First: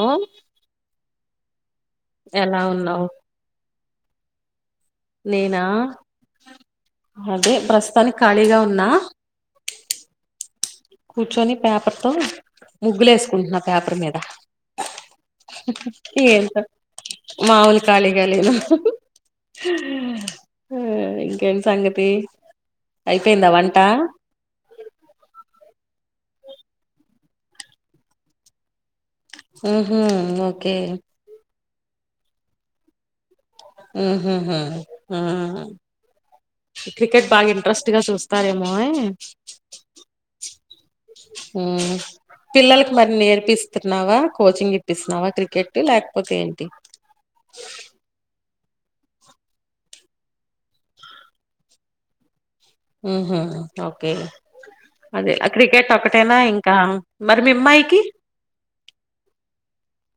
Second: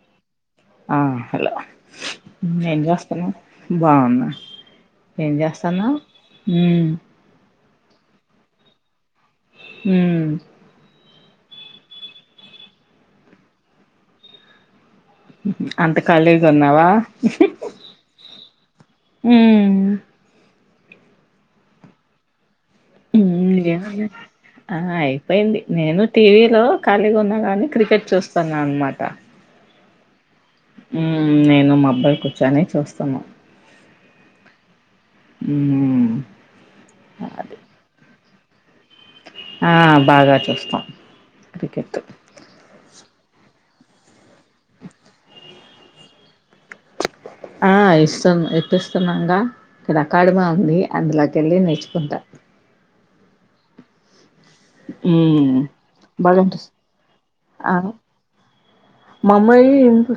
ఓ ఆ హలో ఏం ఉన్నావు జేస్తున్నా బావున్నా ఏం నేనా చేస్తాన్నావ్ ఊ తానికి ఖాళీగా ఉన్నా ఊ కూర్చొని పేపర్ తో ముగ్గులేసుకుంటున్నా పేపర్ మీద అంత ఖాళీగా ఏంటో ఉన్నావా మాములు ఖాళీగా లేను ఉమ్ ఆ ఇంకేం సంగతి అయిపోయిందా వంట ఆ అయిపోయింది నేను టీవీలో ఖాళీగా ఉన్నగాని క్రికెట్ చూస్తాన్నా అనమాట ఉహూ ఉమ్ నేను మా అబ్బాయి కూర్చొని చూస్తాము ఉమ్ క్రికెట్ బాగా ఇంట్రెస్ట్గా చూస్త తారెమో [unintelligible] ఆ బాగా చూస్తాం ఉమ్ క్రికెట్ పిల్లలకి మరి నేర్పిస్తున్నావా కోచింగ్ ఇప్పిస్తున్నావా క్రికెట్ లేకపోతే ఏంటి ఆ ఇష్ట పటిస్తున్నాంగా ఇక్కడ అకాడమా ఉంది అందులోకి వెళ్ళి నేర్చుకుంటారు ఉహూ హు ఓకే అదే అ ఉమ్ క్రికెట్ ఒకటేనా బాగా అనిపిస్ ఇంకా మరి మీ ఆ అమ్మాయికి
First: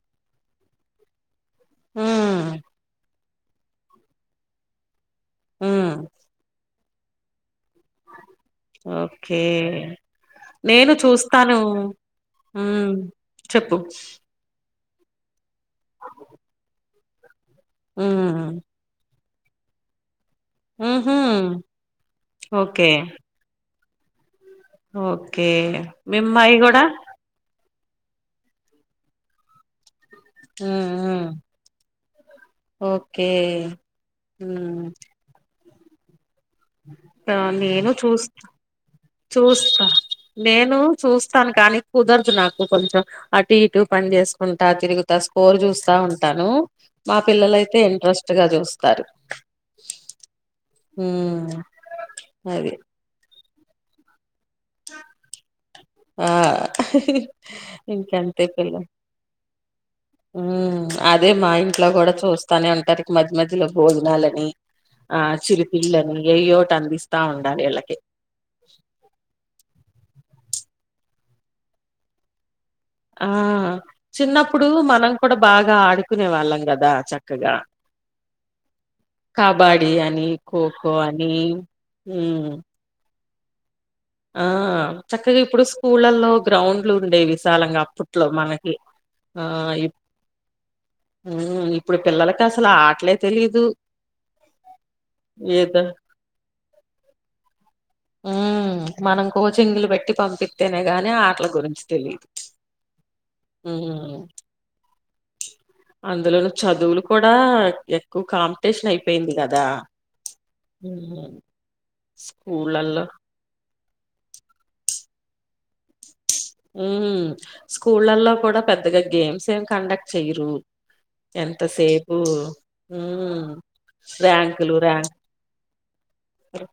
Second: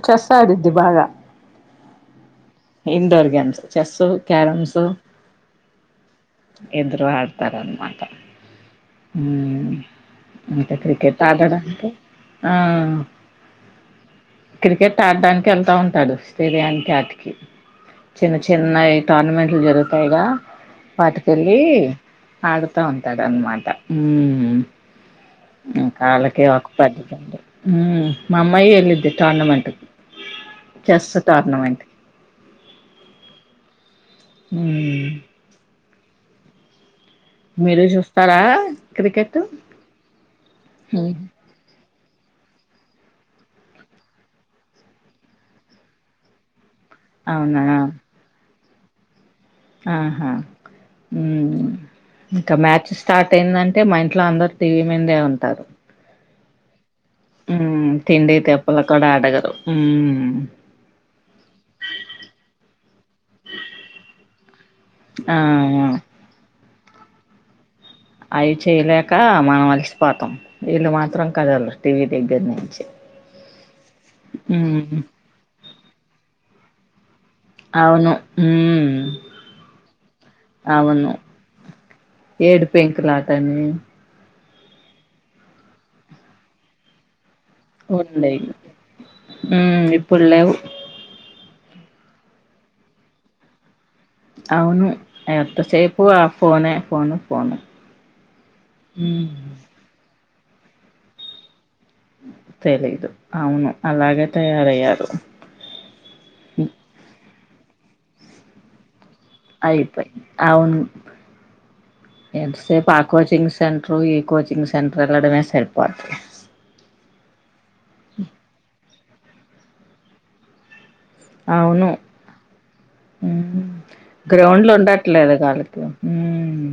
చస్ ఆద్ది బాగా ఉ ఇండోర్ గేమ్స్ చెస్సు క్యారమ్స్ ఉమ్మ్ ఇద్దరు ఆడతారంత ఓకే ఇంకా నేను క్రికెట్ చూస్తాను ఆడడానికి ఆ ఉమ్ చెప్పు క్రికెట్ ఆడ్డనికి వెళ్తా ఉంటాడు స్టేడియానికి కి చిన్న ఉమ్ చిన్నెయ్ టర్నమెంట్లు జరుగుతాయిగా ఉహు వాటికెళ్ళి ఆడుత ఓకే ఉంటాడన్మట ఉమ్మ్ ఓకే మీమ్మాయి గూడ ఉమ్మ్ మా అమ్మాయే ఎల్లిది టర్నమెంట్. ఉమ్ చెస్ ఉమ్ టర్నమెంట్ ఓకే ఉమ్ ఉమ్మ్ మీరు నేను చూస్తారా చూస్తా క్రికెట్ చూస్తా నేనూ చూస్తాను కాని కుదరదు నాకు కొంచెం అటు ఇటు పని చేసుకుంటా తిరుగుత స్కోర్ చూస్తా ఉంటాను మా అవునా పిల్లలైతే ఇంట్రెస్ట్ గా చూస్త తరు ఆహా మ్మ్ ఇంక అది మ్యాచ్ స్టార్ట్ ఏందంటె మా ఇంట్లో అందరు టీవీ మిందే ఉంటారు. ఆహ్ హ్మ్ తిండి ఇంకంతే తెప్పలు పిల్లల్ కూడా అడగరు హ్మ్ మ్మ్మ్ అదే మా ఇంట్లో గూడా చూస్తానే ఉంటారు మధ్య మధ్యలో భోజనాలని ఆ ఆహ్ చిరుతిల్లని ఏయ్యోట్. అందిస్తా ఉండాలి ఇళ్ళకి. అయ్ చేయలేక మనం అలసిపోతమ్. వీళ్ళు మాత్రం కదల్ర్ టీవీ దగ్గర నుంచి. ఆహ్హ్ చిన్నప్పుడూ హ్మ్ మనం కూడా బాగ్. ఆడుకునే వాళ్ళం గదా చక్ కదా అవును హ్మ్ కబడీ అని కో కో అవును అని హ్మ్ టని ఆహ్ చక్కగ ఇప్పుడు స్కూళ్ళలో గ్రౌండ్లు ఉండేవి. విశాలంగా అప్పట్లో ఉండేవి మనకి ఆహ్ హ్మ్ ఇ ఇప్పుడు లేవు హ్మ్ ఇ ఇప్పుడు పిల్లలకస్సలా ఆట్లే తెలీదు. అవును ఏదో ఎంతసేపు ఆ ఫోనే ఫోను ఫోను. హ్మ్మ్ మనం హ్మ్ కోచింగ్లు పెట్ ట్టి పంపిస్తేనే గాని ఆటల గురించి తెలీదు తెలిదు అవును అలాగే తయారయ్యారు. అందులోనే చదువులు కూ కూడా ఎక్కువ కాంపిటీషన్ అయి. అయిపోయ్ అవును ఉమ్ ఎంతసేపు ఆ స్కూళ్ళల్లో కోచింగ్ సె టర్ కోచింగ్ సెంటర్ ఎళ్ళడమే సరిపోద్ది. హ్మ్ స్కూళ్ళలో కూడా పెద్దగా గేమ్ సేమ్ కండక్ట్ చేయరు. అవును ఉమ్ హ్మ్ గ్రౌండ్లు ర్యాంకులు ర్యాంకులు ఉండట్లేదుగ ఆళ్ళకి హ్మ్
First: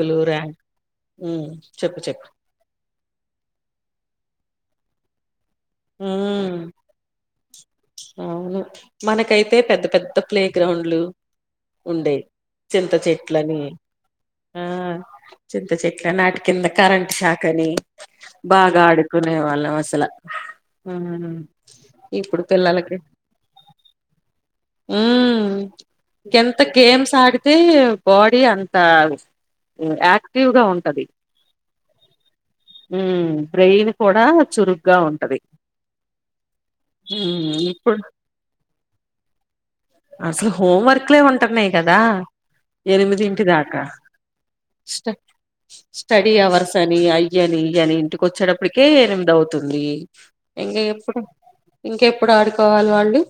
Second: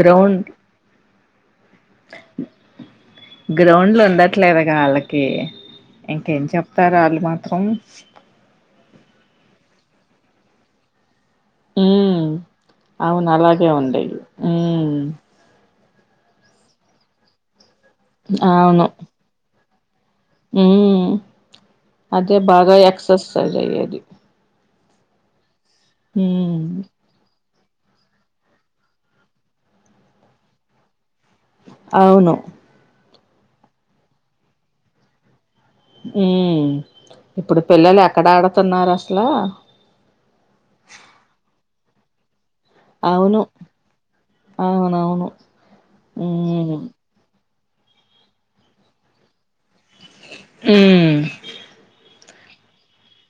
గ్రౌండ్. హ్మ్ చెప్పు చెప్పు గ్రౌండ్లు ఉండట్లేదుగా ఆళ్ళకి. ఇంకేం ఉమ్ చెప్తారు అళ్ళు మాత్రం అవును మనకైతే పెద్ద పెద్ద ప్లే గ్రౌండ్లు మ్మ్ ఉండేయ్ చింత అవును చెట్లన్ని అలాగే ఉండేవి ఆ మ్మ్ చిన్ చేట్ల నాటి కింద కరెంట్ షాక్ అని బాగా అడుకునే వాళ్ళం పెళ్ల హ్మ్మ్ అదే ఇప్పుడు బాగా ఎక్సర్సైజ్ అయ్యేది ఉమ్మ్మ్ ఎంత మ్మ్ గేమ్స్ ఆడీ డీతే బాడీ అంత యాక్టివ్ గా ఉంటది అవును ఉ బ్రెయిన్ కూడా చురుగ్గా ఉంటది ఉమ్మ్ ఇప్పుడు పిల్లలు ఎక్కడ ఆడతన్నారు అసలా అసలు హోవర్క్ లో ఉంటానై కదా ఎనిమిది అవును ఇంటి దాకా స్ అవునవును స్టడీ అవర్స్ ఉమ్ అని అయ్యని కాని ఇంటికి వచ్చేటప్పటికే ఎనిమిది అవుతుంది ఇంగ ఎప్పుడు ఉమ్ ఇంక ఎప్పు ఎపుడు ఆడుకోవాలి వాళ్లు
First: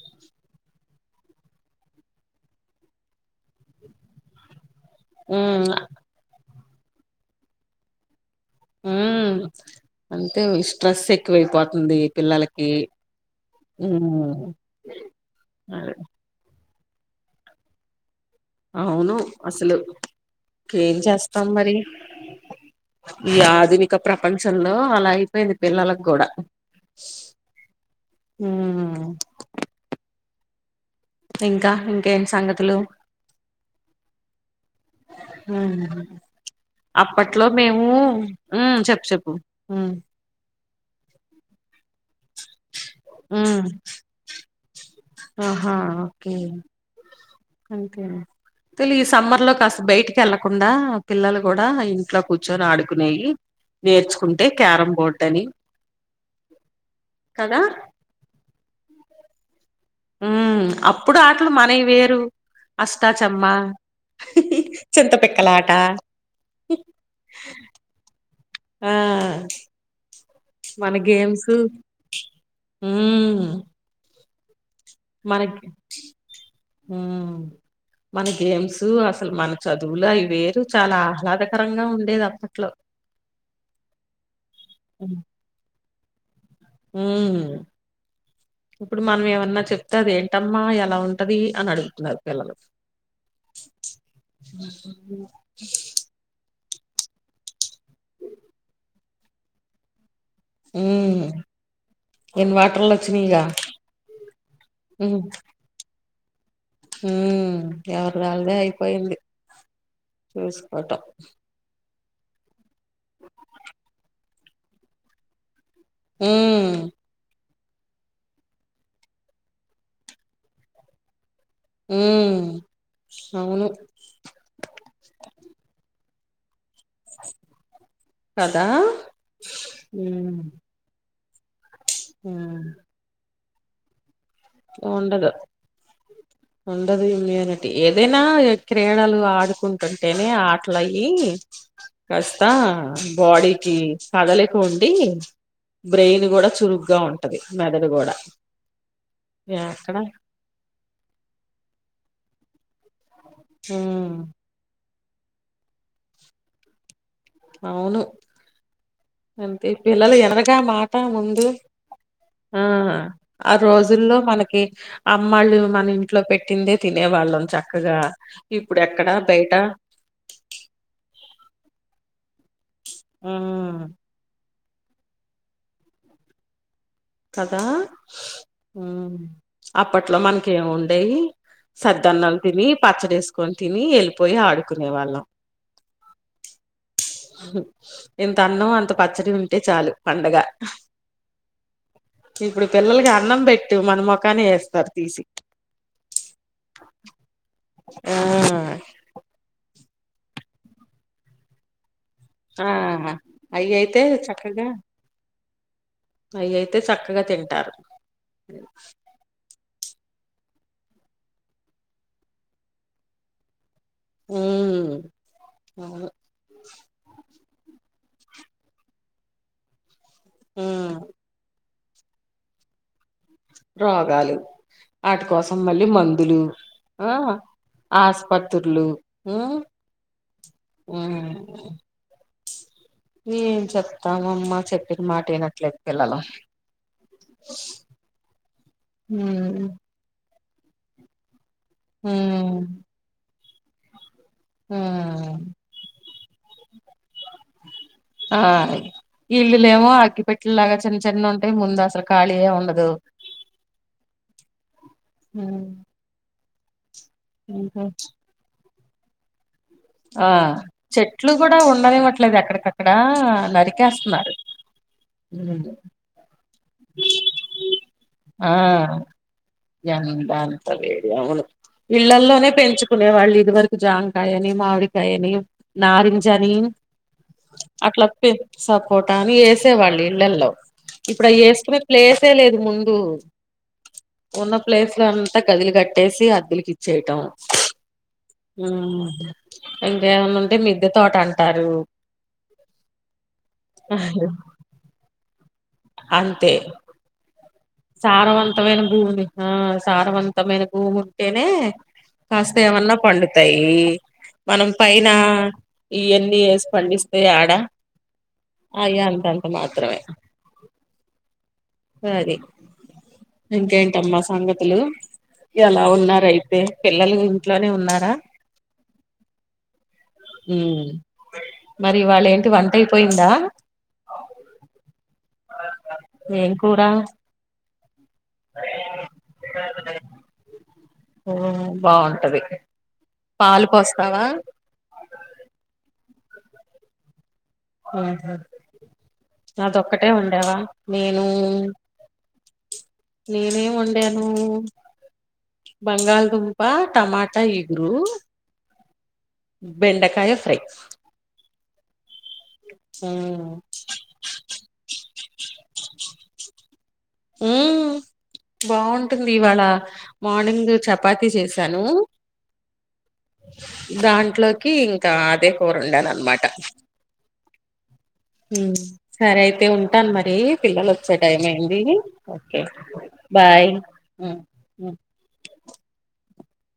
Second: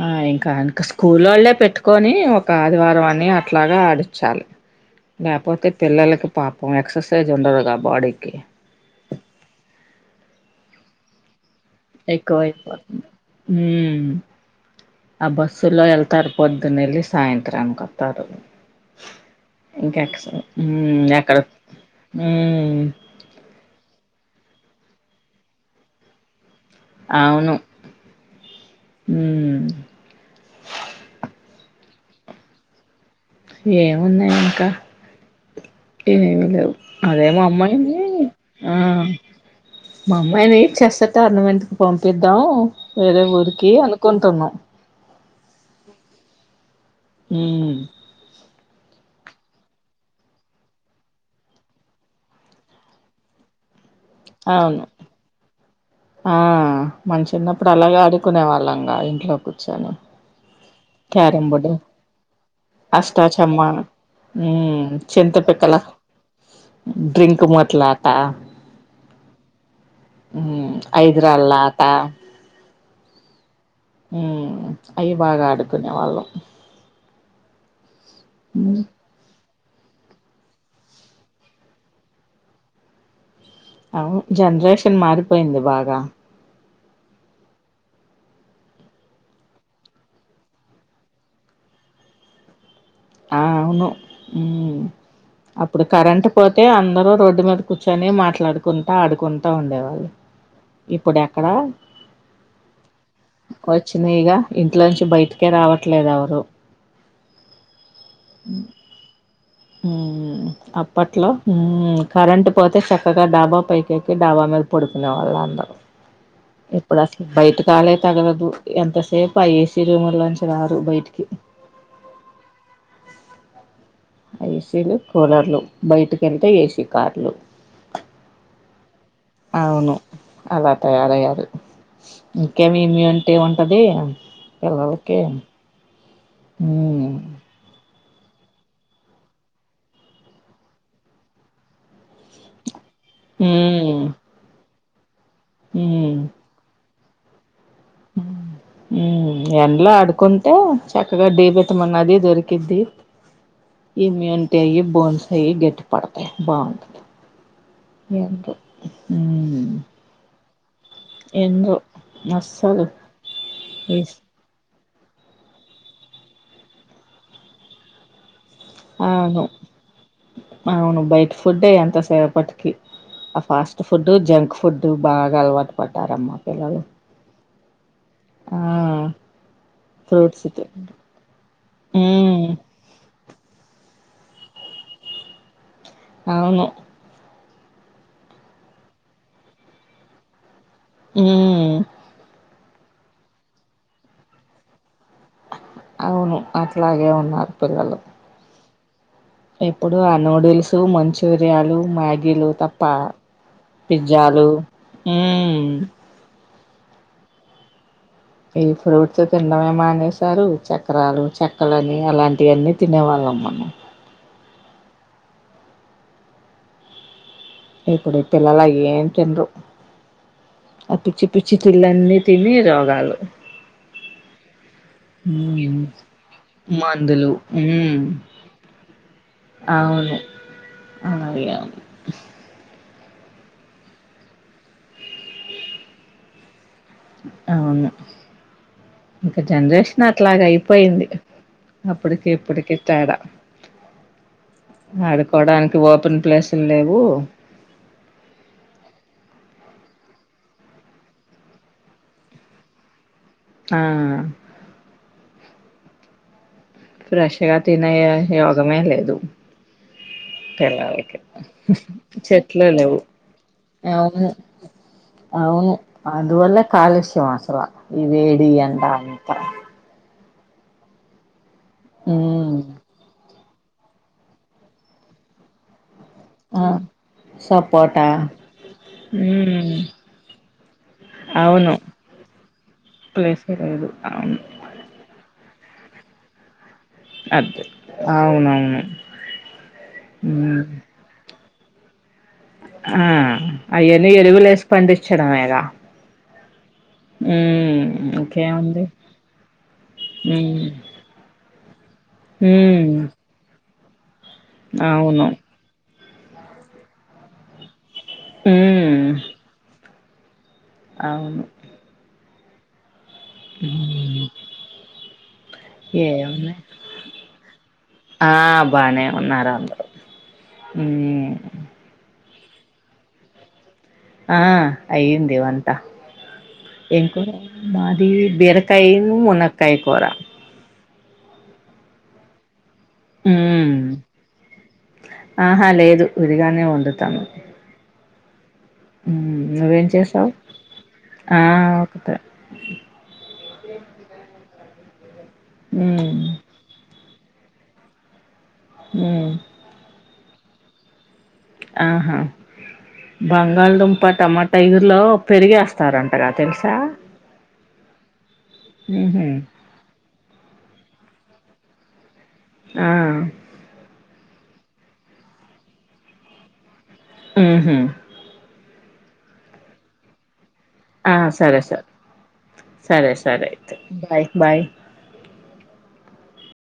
ఆ ఇంకా ఇంక స్కూల్ లోళ్లేే పెట్టుకొని ఒక ఆదివారం అన్ని అట్లాగా ఆడిచాలి లేపోతే మ్మ్ పిల్లలకు పా అ ఎక్ససైజ్ ఉండదుగా బాడీకి ఊమ్ అంతే స్ట్రెస్ ఎక్కువైపో ఎక్కువైపోతుంది హ్మ్ మ్మ్ ఆ బస్సులో వెళ్తారు పో ద్దున ఎల్లీ సాయంత్రాని కొత్తరు అవును అసలు ఏం ఉమ్ ఎక్కడ చేస్తాం మరి ఉమ్ ఈ ఆధునిక ప్రపంచంలో అలా అయిపోయింది పిల్లలకు కూడా అవును మ్మ్ ఉమ్మ్ ఇంకా ఇంకేంట్ సంగతులు ఏమున్నాయి ఇంకా మ్మ్ ఏమి లేవు అదే మా అప్పట్లో మేము అమ్మాయిని ఆ మ్మ్ చెప్పు చెప్పు మ్మ్ మా అమ్మాయిని చెస్ టోర్నమెంట్ కి పంపిద్దాం వేరే ఊరికి అనుకుంటున్నాం అహా ఓకే ఉమ్ అంతే తెలి ఈ సమ్మర్ లో కాస్త బయటికి వెళ్ళకుండా పిల్లలు కూడా ఇంట్లో కూర్చొని ఆడుకునేయి నేర్చుకుంటే అవును క్యారం బోర్డు అని ఆ మన కదా చిన్నప్పుడు అలాగే ఆడుకునే వా లంగా ఇంట్లో కుచ్చోని. మ్. అప్పుడు ఆట్లు మనయ్ వేరు అష్టాచమ్మ ఉమ్ చింత చింతపిక్కలాట పిక్కల డ్రింక్ మూతలాట ఆ ఉమ్ మన ఐదురాళ్ళ గేమ్సు ఆట మ్. ఊమ్. అయ్యి బాగాడుకునే వాళ్ళం. మ్. మన ఉమ్ గేమ్సు అసల్ మన చదువులు అయ్ వేరు చాలా ఆహ్లాదకరంగా ఉండేదప్పట్లో. ఔను జన్రేషన్ మారిపోయింది బాగా. ఉమ్ ఇప్పుడు మనమేమన్నా చెప్తె అదేట్టమ్మా ఎలా ఉంటది అని అడుగుతున్నారు పిల్లలు. ఆ ఔను ఊమ్ పిల్లలు అప్పుడు కరెంట్ పో తే అందరూ రోడ్డు మీద కుచ్చోని మాట్లాడుకుంటా ఆడుకుంటా ఉండేవాళ్ళు. ఉమ్ ఇప్పుడెక్కడ ఇన్వర్టర్లు వచ్చినాయిగా వొచ్చినయిగ ఇంట్లోంచి బయ్ట్కే రావట్లేదెవ. ఔ. హూమ్. ఎవర్దాళ్దే అయ్పోయింది మ్మ్ చూస్కోటం. అప్పట్లో మ్మ్ కరెంట్ పోతె చక్కగా డాబా పైకెక్కి డాబా మీద పొడుకునే వాళ్ళందరు. ఉమ్ ఇప్పుడసల్ బైటిక్ గాలే తగలదు ఎంతసేప్ ఆ ఏసీ రూముల్లోంచి రారు బైటికి. ఊమ్. అ ఏసీలు కూలర్లు బైటిక్. ఎంతె ఏస్ కదా. ఔను ఉమ్ అలా తయా అరయ్యారు. ఉమ్ ఒకే మీమ్యూన్ ఏవంటది. పిల్లల్కే. ఉండదు ఉండదు ఇమ్యూనిటి. ఏదైనా ఎ క్రీడలు ఆడుకుంటుంటేనే ఆట్లయ్యి కస్త. బాడీకి హ్మ్ తగలేకుమ్ కి. హ్మ్ బ్రెయిన్ కూడా చురుగ్గా ఉం టది మెదడుగోడ ఎండ్లో ఆడుకుంటే చక్కగా డీ విటమిన్ అది దొరికి ద్ది ఉమ్ ఇమ్యూనిటీ ఇం బోన్స్ అయీ గట్టి పడతయి బాగుంటది అవును ఎండ్లు అంతే హ్మ్ పిల్లలు ఎనర గా మా టా ముందు ఎండ్లు ఆ అస్సలు హ ఆ ఇస్ రోజుల్లో మనకి అమ్మాళ్ళు మన ఇంట్లో పెట్టిందే తినేవాళ్ళం చక్కగా ఇప్పుడు ఎక్కడ అవును బయట అవును బయటి ఫుడే ఎంత సేపట్ కి ఆ ఉమ్ ఫాస్ట్ ఫుడూ జంక్ ఫుడ్ బాగా అలవాటు పడ్డారమ్మా పిల్లలు కదా ఆ హుమ్ అప్పట్లో ఫ్రూట్స్ తి మనకెమి ఉండేయి సద్దన్నం హ్మ్ తిని పచ్చడేసుకొని తిని ఎల్లిపో పోయి ఆడుకునే వాళ్ళం అవును ఇంత అన్నం అంత పచ్చడి ఉంటే చాలు పండగ హూమ్ ఇప్పుడు పిల్లలకి అన్నం బెట్టు మన మొకానే ఎస్తారు అవును అట్లాగే ఉన్నారు పిల్లలు [unintelligible] ఇప్పుడు ఆ నూడిల్స్ మంచూరియాలు మ్యా వీళ్ళు తప్ప అయి అయితే పిజ్జాలు హూమ్ హుమ్ అయ్యియితే చక్కగా తింటారు ఈ ఫ్రూట్స్ తిండమేమా సారు చక్రాలు చెక్కలని అలాంటివన్నీ తినే వాళ్ళం మనం హూమ్ అవును ఇప్పుడు ఈ పిల్లలు అయ్యేం తినరు ఉమ్ అ పిచ్చి పిచ్చి తిల్లన్నీ తిని రోగాలు రోగాలు వాటి కోసం మ్మ్ మళ్ళీ మందులు ఆ మందులు మ్మ్ ఆస్పత్రులు ఉమ్ అవును ఉం అలాగే అవును ఏం చెప్తామమ్మ చెప్పిన్మాట వినట్లేదు పిల్లలు ఔను ఇక ఉమ్ జన్రేషన్ అట్లాగ ఐప్ పోయింది అప్పుడుకి ఉమ్ ఇప్పుడుకి తేడ ఆడుకోడానికి ఓపెన్ ప్లేస్లు లేవూ అగ్గి పెట్టె లాగ చిన్న చిన్న ఉంటాయ్ ముందు అసలు ఖాలియే ఉండదు ఆ ఉమ్ ఫ్రేష్గ ఉహు. తినేఎ యోగమే లేదు దు ఆ పిల్లల్కి చెట్లు కూడా ఉండనివ్వట్లేదు చెట్లే ఎక్కడికక్కడ లేవు ఔను నరికేస్తున్నారు ఉమ్ ఔను అందువల్లే కాలుష్యాం అసల ఈ వేడి ఎండ అంత అంతవేడి ఔను ఇళ్లల్లోనే ఉమ్ పెంచుకునే వాళ్ళు ఇదివరక్ జాంకాయని మావిడికాయని నారిం జనీ ఆ అట్ల సపోటా సపోట అని ఉమ్ ఏసేవాళ్ళు ఇళ్లల్లో ఇప్పుడై అవును ఏస్కునే ప్లేసే లేదు ముందు ప్లేసే లేదు అవును ఉన్న ప్లేస్లో త కట్టేసి అద్దెలికి అద్ ఔనౌను ఇంకేమనుంటే మిద్దె తోటం టరూ ఆ అయ్యన్ని ఎరువులేసి పండించడమేగ అంతె ఊమ్ సారవంతమైన భూమి ఆ ఉమ్ సారవంతమైన భూముంటేనే కాస్త ఉమ్ ఏమన్నా పండుతాయీ [inaudible] మనం పైనా అవును ఇయన్నీ ఏస్ పండిస్తే యడ అయంతంత మాత్రమె ఔన్ అది ఇంకేంటమ్మ మ్మ్ సంగతులు ఎలా ఏమున్నాయి ఉన్నారైతే పిల్లలు ఇంట్లోనే ఉన్నారా ఆ బానే ఉన్నారు అందరూ ఊమ్ మ్మ్ మరి ఇవాళ్ళ ఏం వంటైపోయిందా ఆ అయ్యింది వంట ఏం కూర ఇంక్ మాద్ బేరకాయను, మునక్కాయ కూర మ్మ్ బాగుంటది పాలు మ్మ్ పోస్తావా ఆహా లేదు విడిగానే వండతాను అహ మ్మ్ నువ్వేం చేసావు నేను ఆ ఒకటే [unintelligible] నేనేం వండాను మ్మ్ బంగాళదుంపా టమా టైగురు మ్మ్ బెండకాయ ఎగ్స్ ఆహా బంగాళదుంపా టమాట ఇగురులో పెరుగేస్తారంటగా తెలుస్ సా మ్మ్ ఊహూ బాగుంటుంది ఇవాళ మార్నింగ్ చప్ పాతి చేసాను ఆ దాన్ ట్లోకి ఇంకా అదే కూర ఉండాను అనమాట మ్మ్ హ్మ్ సరే అయితే ఉంటాను మరి పిల్లలు వచ్చే ఆ టైం సరే అయింది సరే ఓకే సరే సరే బాయ్ అయితే బాయ్ బాయ్